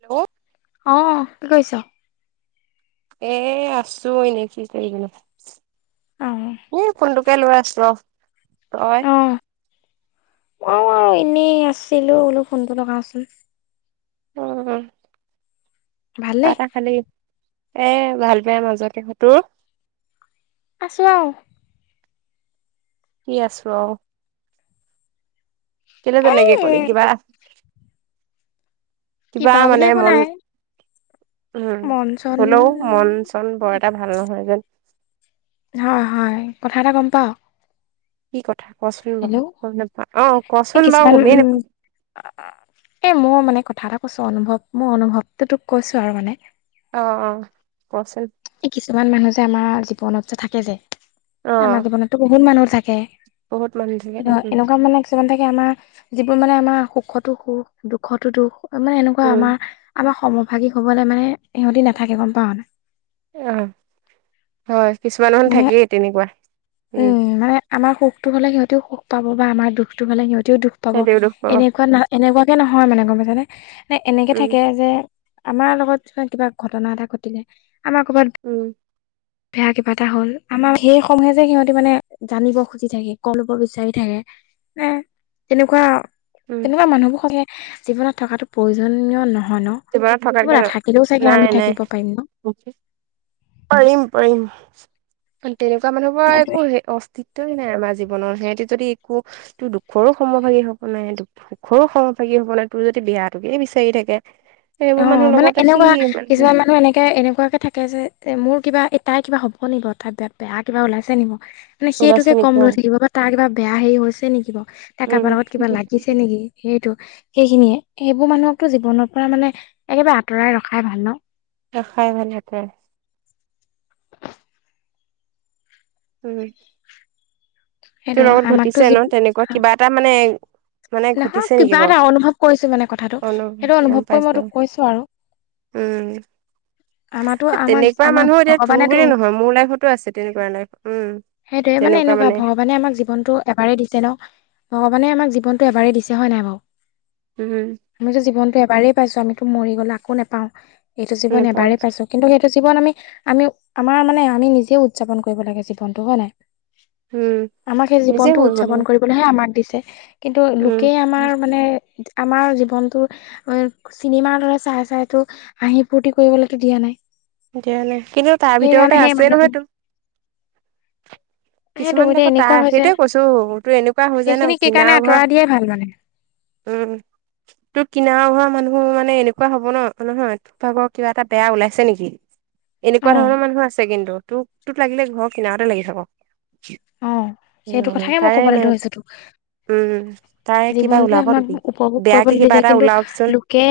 Hello. অহ, কি কৰিছ? এ আছোঁ এনেই কৰিবিনো। অ', এ ফোনটোকে লৈ আছোঁ আৰু। তই? অহ, এনেই আছিলোঁ বোলো ফোনটো লগাওঁচোন। উম। ভালে চাহ-তাহ খালি। এ ভাল বেয়াৰ মাজতে। তোৰ? আছে আৰু। কি আছোঁ আৰু? কেলে তেনেকে কলি, এই কিবা-কিবা কিবা বুলি মানে একো মন নাই উম, মন চন হ'লেও মন-চন বৰ এটা ভাল নহয় যেন। হয়, হয়। কথা এটা গম পাওঁ? কি কথা কচোন বাৰু গম নাপাওঁ। অহ, কোৱাচোন বাৰু গমেই নাপাওঁ। এ মোৰ মানে কথা এটা কৈছোঁ অনুভৱ, মোৰ অনুভৱটো তোক কৈছোঁ আৰু মানে। অহ', অহ' কচোন। এই কিছুমান মানুহ যে আমাৰ জীৱনত যে থাকে যে। অ আমাৰ জীৱনতো বহুত মানুহ থাকে, বহুত মানুহ কি থাকে এনেকুৱা মানে কিছুমান থাকে আমাৰ যিবোৰ মানে আমাৰ সুখতো সুখ, দুখতো দুখ। মানে এনেকুৱা উম আমাৰ, আমাৰ সমভাগী হ'বলৈ মানে সিহঁতি নাথাকে গম পাওঁ নাই। অহ, হয়। কিছুমান মানে থাকেই তেনেকুৱা উম। আমাৰ সুখটো হ'লে সিহঁতেও সুখ পাব বা আমাৰ দুখতটো হ'লে সিহঁতেও দুখ পাব, সেইটোৱে দুখ পাব এনেকুৱা না এনেকুৱাকে নহয় মানে গম পাইছানে নে, মানে এনেকে উম থাকে যে আমাৰ লগত যেনে কিবা ঘটনা এটা ঘটিলে আমাৰ কৰ'বাত উম। বেয়া কিবা এটা হ'ল, আমাৰ সেই সম সিহঁতে মানে জানিব খুজি থাকে, ক' ল'ব বিচাৰি থাকে নে তেনেকুৱা উম তেনেকুৱা মানুহবোৰ সছাঁকে জীৱনত থকাটো প্ৰয়োজনয় নহয় ন'। জীৱনত সেইবোৰ থকাতকে নাথাকিলেও চাগে আমি থাকিব পাৰিম ন'। পাৰিম-পাৰিম তেনেকুৱা মানুহবোৰৰ একো হেৰি অস্তিত অস্তিত্ব নাই, আমাৰ জীৱনৰ সিহঁতে যদি একোতো দুখৰো সমভাগী হ'ব নাবাৰে। দু সুখৰো সমভাগী হ'ব নোবাৰে তোৰ যদি বেয়াটোকে বিচাৰি থাকে। অহ, এইবোৰ মানুহৰ মানে লগত ৰাখি এনেকুৱা মানে কিছুমান মানুহ এনেকে এনেকুৱাকে থাকে। তাকে যে এ মোৰ কিবা, এই কিবা হ'ব নেকি বাৰু তাইৰ বে-বেয়া কিবা ওলাইছে নেকি? মানে ওলাইছে সেইটোকে কম নেকি অ লৈ থাকিব বা তাৰ কিবা বেয়া হেৰি হৈছে নেকি বাৰু তাৰ উম কাৰবাৰ লগত কিবা লাগিছে নেকি। সেইটো সেইখিনিয়ে সেইবোৰ মানুহকটো জীৱনৰ পৰা মানে একেবাৰে আঁতৰাই ৰখাই ভাল নহ। ৰখাই ভাল। [unintelligible] উম। সেইটো তোৰ লগত আমাকতো ঘটিছে যি নহ তেনেকুৱা কিবা এটা মানে। মানে নহয় ঘটিছে নেকি কিবা বাৰু এটা অনুভৱ কৰিছোঁ মানে কথাটো অনু সেইটো গম অনুভৱ কৰি মই পাইছো তোক কৈছোঁ আৰু। উম। আমাৰতো আমাক তেনেকুৱা আমাক মানুহ এতিয়া তোৰ ভগৱানেতো বুলি নহয় মোৰ লাইফতো আছে তেনেকুৱা লাইফ উম। সেইটোৱে মানে এনেকুৱা ভগৱানে আমাক জীৱনটো। এবাৰে দিছে নহ ভগৱানে আমাক জীৱনটো এবাৰেই দিছে হয় নাই বাৰু। উম। আমিতো জীৱনটো এবাৰেই পাইছোঁ আমিতো মৰি গ'লে আকৌ নেপাওঁ এইটো জীৱন নেপাওঁ এবাৰেই পাইছোঁ। কিন্তু সেইটো জীৱন আমি, আমি আমাৰ মানে আমি নিজে উদযাপন কৰিব লাগে জীৱনটো হয় নাই। উম আমাক সেই নিজে জীৱনটো কৰিব লাগিব উদযাপন কৰিবলৈহে আমাক দিছে। কিন্তু উম লোকেই আমাৰ মানে আমাৰ জীৱনটো। চিনেমাৰ দৰে চাই চাইটো হাঁহি ফূুৰ্তি কৰিবলৈতো দিয়া নাই। তেতিয়াহ'লে কিন্তু তাৰ সেইকাৰণে ভিতৰতে সেই আছেই মানুহখিনি নহয় তো [inaudible] কিছুমান এতিয়া দেশত এনেকুৱা তাৰ হৈছে সেইটোৱে কৈছো তোৰ এনেকুৱা হৈ যায় নহ কিনাৰ। ঘৰ [unintelligible] দিয়ে ভাল মানে। উম তোৰ কিনাৰৰ ঘৰ মানুহ মানে এনেকুৱা হব নহ নহয়। [unintelligible] কিবা এটা বেয়া ওলাইছে নেকি। এনেকুৱা অ', ধৰণৰ মানুহ আছে কিন্তু তোক তোক লাগিলে ঘৰ কিনাৰতে লাগি থাকক। অ সেই সেইটো নহয় কথাকে মই তাৰে ক'বলৈ মানে ধৰিছো তোক। উম তাৰে কিবা জীৱনটো ওলাব নেকি আমাক উপভোগ বেয়াকে কৰিবলৈ কিবা দিলে এটা কিন্তু ওলাওকচোন লোকে।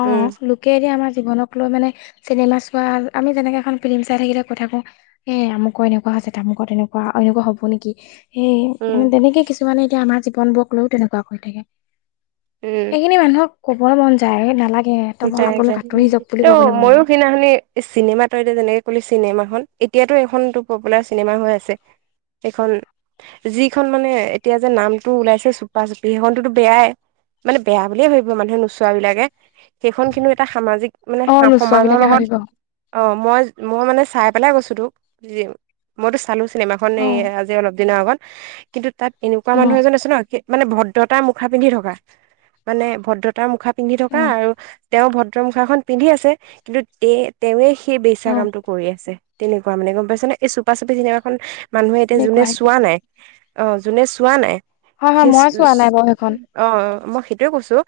অ', উম। লোকে এতিয়া আমাৰ জীৱনক লৈ মানে চিনেমা চোৱা আমি যেনেকে এখন ফিল্ম চাই থাকিলে কথা কওঁ। এ আমুকৰ এনেকুৱা হৈছে তামুকৰ তেনেকুৱা এনেকুৱা হ'ব নেকি হে উম মানে তেনেকে কিছু। [unintelligible] মানে এতিয়া আমাৰ জীৱন বোৰক লৈও তেনেকুৱা কৰি থাকে উম সেইখিনি মানুহক। ক'বই মন যায় নালাগ যায় যায় ত' মইও যায়। সেইদিনাখনি। চিনেমা তই এতিয়া যেনেকে কলি চিনেমাখন এতিয়াতো এখন তোৰ পপুলাৰ চিনেমা হৈ আছে। এখন। যিখন মানে এতিয়া যে নামটো ওলাইছে চুপা চুপি সেইখনতো বেয়াই। মানে বেয়া বুলিয়ে ভাৱিব মানুহে নোচোৱা বিলাকে। সেইখন কিন্তু এটা সামাজিক মানে অ', নোচোৱা সমাজৰ বিলাকে লগত। ভাবিব অ', অ মই, মই মানে চাই পেলাই গৈছোঁ তোক। [unintelligible] মইতো চালোঁ চিনেমা খন এই অ', আজি অলপ দিনৰ আগত। কিন্তু তাত এনেকুৱা মানুহ অ', এজন আছে নহ মানে ভদ্ৰতাৰ মুখ। মুখা পিন্ধি থকা মানে ভদ্ৰতাৰ মুখা পিন্ধি থকা আৰু। তেওঁ ভদ্ৰ মুুখাখন পিন্ধি আছে। কিন্তু তে-তেৱে সেই বেইছা অ', কামটো কৰি আছে তেনেকুৱা মানে গম পাইছানে। এই চুপা চুপি চিনেমাখন মানুহে এতিয়া যোনে তেনেকুৱা সেইটোৱে। চোৱা নাই অ যোনে চোৱা নাই। হয় হয় সেই মই চোৱা নাই বাৰু সেইখন অ মই সেইটোৱে কৈছোঁ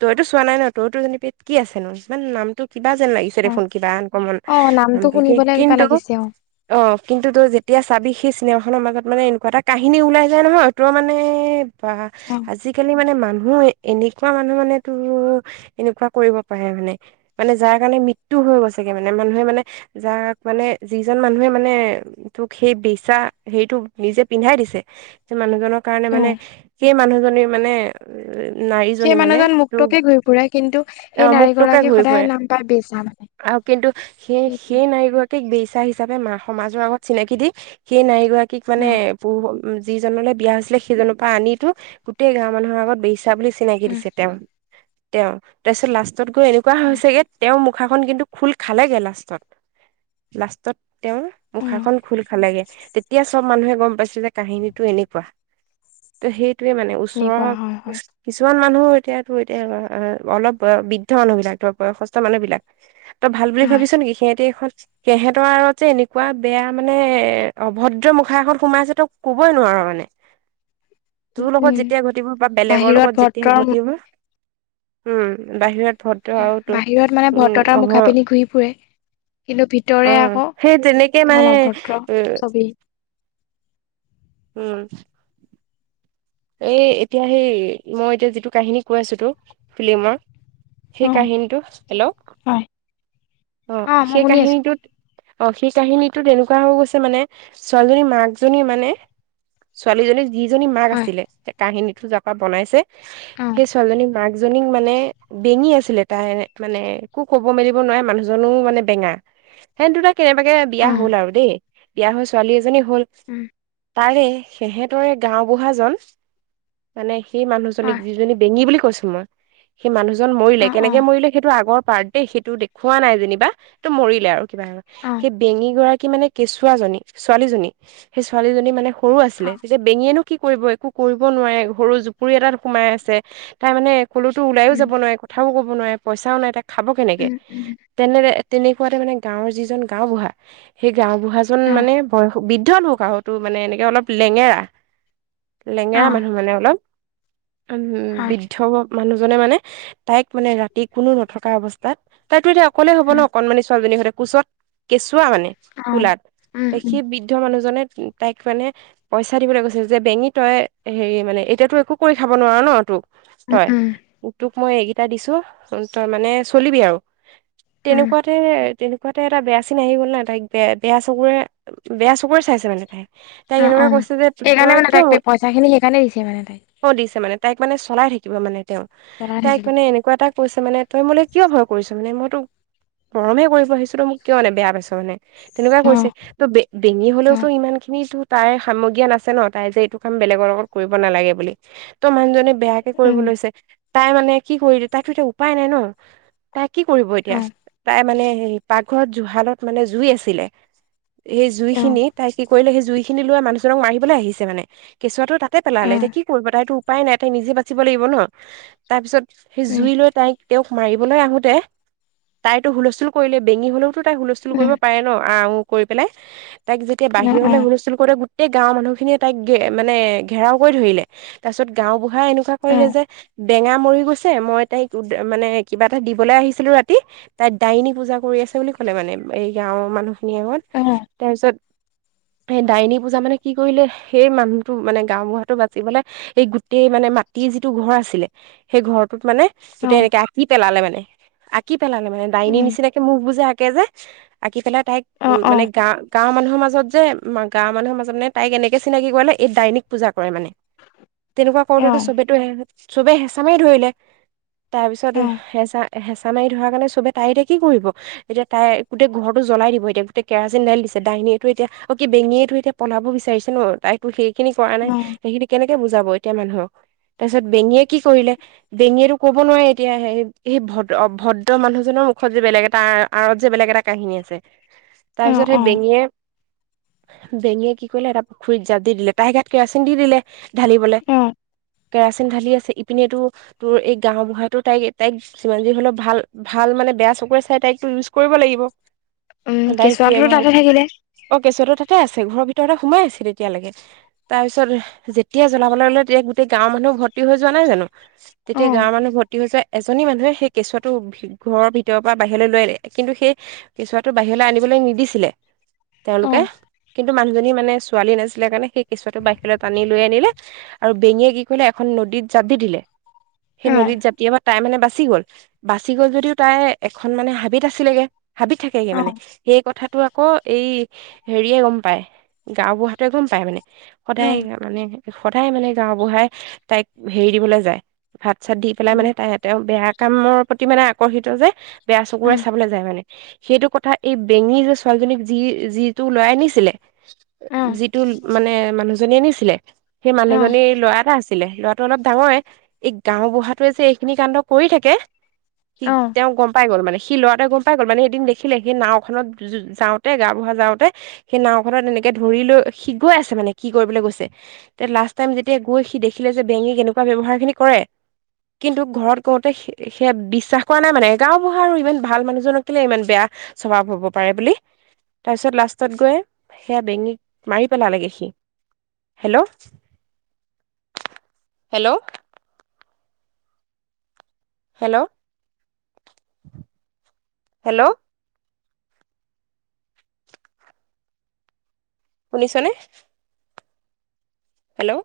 তইতো চোৱা নাই নহ তইতো। [unintelligible] কি আছে নো ইমান নামটো কিবা যেন লাগিছে। [unintelligible] অ কিবা আনকমন অ নামটো শুনিবলৈ কিবা কিন্তু। লাগিছে অ কিন্তু তই যেতিয়া চাবি সেই চিনেমাখনৰ মাজত মানে এনেকুৱা এটা কাহিনী ওলাই যায় নহয় তোৰ মানে। বা অ আজিকালি মানে মানুহ এনেকুৱা মানুহ মানে তোৰ এনেকুৱা। কৰিব পাৰে মানে মানে যাৰ কাৰণে মৃত্যু হৈ গৈছেগে মানে মানুহে মানে। যাক মানে যিজন মানুহে মানে। তোক সেই বেইচা সেইটো নিজে পিন্ধাই দিছে। মানুহজনৰ কাৰণে অ মানে সেই মানুহজনীৰ মানে নাৰীজনী মানে তোৰ পুৰা কিন্তু সেই মুক্তকে নাৰীগৰাকী ঘূৰি সদায় ফুৰে নাম পাই বেচা মানে আৰু কিন্তু সেইটোৱে সেই-সেই নাৰীগৰাকী বেইচা হিচাপে সমাজৰ আগত চিনাকি দি সেই নাৰী গৰাকীক অ মানে পুৰুষ উম যিজনলৈ বিয়া হৈছিলে সেইজনৰ পৰা আনি তোৰ গোটেই গাঁৱৰ মানুহৰ আগত বেইচা বুলি চিনাকি উম দিছে তেওঁ তেওঁ তাৰপিছত লাষ্টত গৈ এনেকুৱা হৈছেগৈ তেওঁৰ মুখাখন কিন্তু খোল খালেগে লাষ্টত লাষ্টত তেওঁৰ উম মুখাখন খোল খালেগে তেতিয়া চব মানুহে গম পাইছিল যে কাহিনীটো এনেকুৱা। ত সেইটোয়ে মানে ওচৰৰ সেনেকুৱা হয় হয় কিছুমান মানুহো এতিয়াতো এতিয়া অলপ বয়স বৃদ্ধ মানুহ বিলাক বয়সস্থ মানুহ বিলাক তই ভাল বুলি হয় ভাবিছ নেকি সিহঁতি এখন তেহেঁতৰ আৰু যে এনেকুৱা বেয়া মানে এ অভদ্ৰ মুখা এখন সোমাই আছে তই কবই নোৱাৰ মানে। [inaudible] তোৰ লগত উম যেতিয়া ঘটিব বা বেলেগৰ বাহিৰত লগত যেতিয়া ভদ্ৰৰ ঘটিব, হম, বাহিৰত ভদ্ৰ আৰু বাহিৰত মানে তোৰ উম ভদ্ৰতাৰ মুখা [inaudible] পিন্ধি ঘূৰি ফুৰে কিন্তু অ, ভিতৰে আকৌ সেই যেনেকে এখন মানে অভদ্ৰ উ ছবি উম, এই এতিয়া সেই মই এতিয়া যিটো কাহিনী কৈ আছোঁ তোক ফিলি্মৰ। অ সেই কাহিনটো। হেল্ল' হয় অ, মই সেই শুনি আছো কাহিনীটোত অ, সেই কাহিনীটোত এনেকুৱা হৈ গৈছে মানে, ছোৱালী জনীৰ মাক জনী মানে, ছোৱালী জনী যিজনী মাক হয় আছিলে। কাহিনীটো যাৰ পৰা বনাইছে, অ সেই ছোৱালী জনী মাক এজনীক মানে বেঙি আছিলে তাই মানে, একো ক'ব মেলিব নোৱাৰে। মানুহ জনো মানে বেঙা। সিহঁত দুটাই কেনেবাকে বিয়া অ হ'ল আৰু দেই, বিয়া হৈ ছোৱালী এজনী হ'ল। উম তাৰে সিহঁতৰে গাঁওবুঢ়াজন মানে সেই মানুহজনীক হয় যিজনী বেঙি বুলি কৈছো মই। সেই মানুহজন মৰিলে। অ অ কেনেকে মৰিলে সেইটো আগৰ পাৰ্ত দেই। সেইটো দেখু হোৱা নাই যেনিবা। টো মৰিলে আৰু কিবা এ অ, বেঙি গৰাকী মানে কেঁচুৱাজনী, ছোৱালীজনী সেই ছোৱালীজনী মানে সৰু অ আছিলে। তেতিয়া বেঙিয়েনো কি কৰিব, একো কৰিব নোৱাৰে। সৰু জুপুৰি এটাত সোমাই আছে। তাই মানে, কলেতো ওলাইও উম যাব নোৱাৰে। কথাও ক'ব নোৱাৰে। পইচাও নাই, তাই খাব কেনেকে। উম উম তেনে-তেনেকুৱাতে মানে, গাঁৱৰ যিজন গাও বুঢ়া, সেই গাওঁবুঢ়াজন অ মানে, বয়স বৃদ্ধলোক মানে এনেকে অলপ লেঙেৰা। [inaudible] লেঙেৰা মানুহ মানে অলপ। একদম হয়, বৃ দ্ধ মানুহজনে মানে, তাইক মানে ৰাতি কোনো নথকা অৱস্থাত, তাইতো এতিয়া অক অকলে হ'ব ন। উম, অকনমানি ছোৱালীজনীৰ সৈতে, কোঁচত কেঁচুৱা মানে, অ', কোলাত। উম, উম, সেই বৃদ্ধ দ্ধ মানুহজনে তাইক মানে, পইচা দিবলৈ গৈছিল যে, বেঙি তই হেৰি মানে, এতিয়াতো একো কৰি খাব নোৱাৰ নহ। তোক উম, তই। উম, তোক মই এইকেইটা দিছো, তই মানে চলিবি আৰু। উম, তেনেকুৱাতে, তেনে কোৱাতে এটা বেয়া চিন আহি গ'ল না। তাইক বে বেয়া চকুৰে, বেয়া চকুৰে চাইছে মানে তাই। তাইক অ', এনেকুৱা অ', কৈছে যে, সেইকাৰণে তই মানে কিয় তাইক পইচা খিনি সেইকাৰণে দিছে মানে তাইক অ, দিছে মানে, তাইক মানে, চলাই থাকিব মানে তেওঁ। জনাই তাইক থাকিলো মানে এনে কিবা এটা কৈছে মানে, তই মোক কিয় ভয় কৰিছ মানে, মইটো মৰমে কৰিব আহিছো, তই মোক কিয় মানে, বেয়া পাইছ মানে। তেনেকুৱাই অ', কৰিছে। ত বে-বেঙি অ', হলেওতো ইমান খিনিটো তাইৰ সমগীয়ান নাছে ন। তাই যে এইটো কাম বেলেগৰ লগত কৰিব নালাগে বুলি। ত' মানুহজনে বেয়াকে উম, কৰিব লৈছে। তাই মানে কি কৰি তাইতো এতিয়া উপায় নাই ন, তাই কি কৰিব এতিয়া। অ', তাই মানে, হেৰি পাকঘৰত জুহালত মানে জুই আছিলে। সেই জুই অ', খিনি তাই কি কৰিলে সি জুই খিনি লৈ মানুহজনক মাৰিবলৈ আহিছে মানে। কেঁচুৱাটো তাতে পালালে অ', এতিয়া কি কৰিব। তাইতটো উপাই নাই তাই নিজে বাচিব লাগিব ন। তাৰ পিছত সেই উম, জুই লৈ তাইক তেওঁক মাৰিবলৈ আহোতে তাইতো হুলস্থুল কৰিলে। বেঙি হলেওতো তাই হুলস্থুল কৰিব পাৰে ন, আ উং কৰি পেলাই। তাইক যেতিয়া উম, অ', বাহিৰলৈ অ', হুলস্থুল কৰোঁতে গোটেই গাঁৱৰ মানুহ খিনিয়ে তাইক মানে ঘেৰাও কৰি ধৰিলে। তাৰ পিছত গাওঁবুঢ়াই এনেকুৱা কৰিলে অ', যে, বেঙা মৰি গৈছে, মই তাইক মানে কিবা এটা দিবলৈ আহিছিলো। ৰাত তি, তাই ডাইনী পূজা কৰি আছে বুলি ক'লে মানে, এই গাঁওৰ মানুহখিনিৰ আগত। অ। তাৰপিছত সেই ডাইনী পূজা মানে কি কৰিলে, সেই মানুহটো মানে গাওবুঢ়াটো বাচিবলে এই গোটেই মানে মাটিৰ যিটো ঘৰ আছিলে, সেই ঘৰটোত মানে গোটেই অ', এনেকে আঁকি পেলালে মানে। আঁকি পেলালে মানে, ডাইনী উম, নিচিনাকে মুখ বোৰ আঁকে যে, আঁকি পেলাই তাইক অ', অ', মানে অ', গাঁওৰ গাঁওৰ মানুহৰ মাজত যে, গাওঁৰ মানুহৰ মাজত তাইক এনেকৈ চিনাকি কৰালে, এই ডাইনিক পূজা কৰে মানে। তেনেকুৱা অ', কৰোতেটো অ', চবেই চবে হেঁচা মাৰি ধৰিলে। তাৰপিছত হেঁচা-হেঁচা মাৰি ধৰা কাৰণে চবে, তাইতে এতিয়া কি কৰিব। এতিয়া তাই গোটেই ঘৰটো জ্বলাই দিব। এতিয়া গোটেই কেৰাচিন ঢালি দিছে। দাইনীয়েটো এতিয়া, অ' কি বেঙীয়েটো এতিয়া পঢ়াব বিচাৰিছে ন তাইতো সেইখিনি কৰা নাই সেইখিনি কেনেকে বুজাব এতিয়া মানুহক তাৰপিছত বেঙিয়ে কি কৰিলে বেঙিয়েতো কব নোৱাৰে এতিয়া সেই অভদ্ৰ মানুহজনৰ মুখত যে বেলেগ এটা আঁৰত যে বেলেগ এটা কাহিনী আছে অ', তাৰপিছত সেই অ', বেঙিয়ে বেঙিয়ে কি কৰিলে এটা পুখুৰীত জাপ দি দিলে তা‌ইৰ গাত কেৰাচিন দি দিলে ঢালিবলে অ', কেৰাচিন ঢালি আছে ইপিনেতো তোৰ এই গাওবুঢ়াতো তাইক তাইক যিমান যি হলেও ভাল ভাল মানে বেয়া চকুৰে চাই তাইক টো ‌ইউজ কৰিব লাগিব উম, তাই সিয়েই কেঁচুৱাটোতো তাতে থাকিলে অ কেঁচুৱাটো তাতে আছে ঘৰৰ ভিতৰতে সোমাই আছে তেতিয়ালৈকে তাৰ পিছত যেতিয়া জ্বলাবলৈ ল'লে তেতিয়া গোটেই গাঁৱৰ মানুহ ভৰ্তি হৈ যোৱা নাই জানো তেতিয়া অ', গাঁৱৰ মানুহ ভৰ্তি হৈ যোৱা এজনী মানুহে সেই কেঁচুৱাটো ঘৰৰ ভিতৰৰ পৰা বাহিৰলৈ লৈ আহিলে কিন্তু সেই কেঁচুৱাটো বাহিৰলৈ আনিবলৈ নিদিছিলে তেওঁলোকে অ', কিন্তু মানুহজনী মানে ছোৱালী নাছিলে কাৰণে সেই কেঁচুৱাটো বাহিৰ টানি লৈ আনিলে আৰু বেঙিয়ে কি কৰিলে এখন নদীত জাপ দি দিলে সেই অ', নদীত জাপ [unintelligible] মানে বাচি গ'ল বাচি গ'ল যদিও তাই এখন মানে হাবিত আছিলেগে হাবিত থাকেগে অ', মানে অ', সেই কথাাটো আকৌ এই হেৰিয়ে গম পায় গাওঁ বুঢ়াটোৱে গম পায় মানে সদায় মানে সদায় মানে গাওবুঢ়াই তাইক হেৰি দিবলৈ যায় ! ! ! ! ! ! উম, উম, সেইটো কথা এই বেঙি যে ছোৱালীজনীক যি যিটো লৰা আনিছিলে অ', যিটো মানে মানুহজনীয়ে আনিছিলে সেই অ', মানুহজনীৰ ল'ৰা এটা আছিলে ল'ৰাটো অলপ ডাঙৰে এই গাও বুঢাতোৱে যে এইখিনি কাণ্ড কৰি থাকে সি অ', তেওঁ গম পাই গ'ল মানে সি ল'ৰাটোৱে গম পাই গ'ল মানে এদিন দেখিলে সেই নাওখনত যাওঁতে গাঁও বুঢ়া যাওঁতে সেই নাওখনত এনেকে ধৰি লৈ সি গৈ আছে মানে কি কৰিবলৈ গৈছে তেতিয়া লাষ্ট টাইম যেতিয়া গৈ সি দেখিলে যে বেঙিক এনেকুৱা ব্যৱহাৰ খিনি কৰে কিন্তু ঘৰত কওঁতে সেয়া বিশ্বাস কৰা নাই মানে গাঁওবুঢ়া আৰু ইমান ভাল মানুহজনক কেলে ইমান বেয়া স্বভাৱ হব পাৰে বুলি তাৰপিছত লাষ্টত গৈ সেয়া বেঙিক মাৰি পেলালেগে সি হেল্ল' হেল্ল' হেল্ল', হেল্ল'। শুনিছনে? হেল্ল'।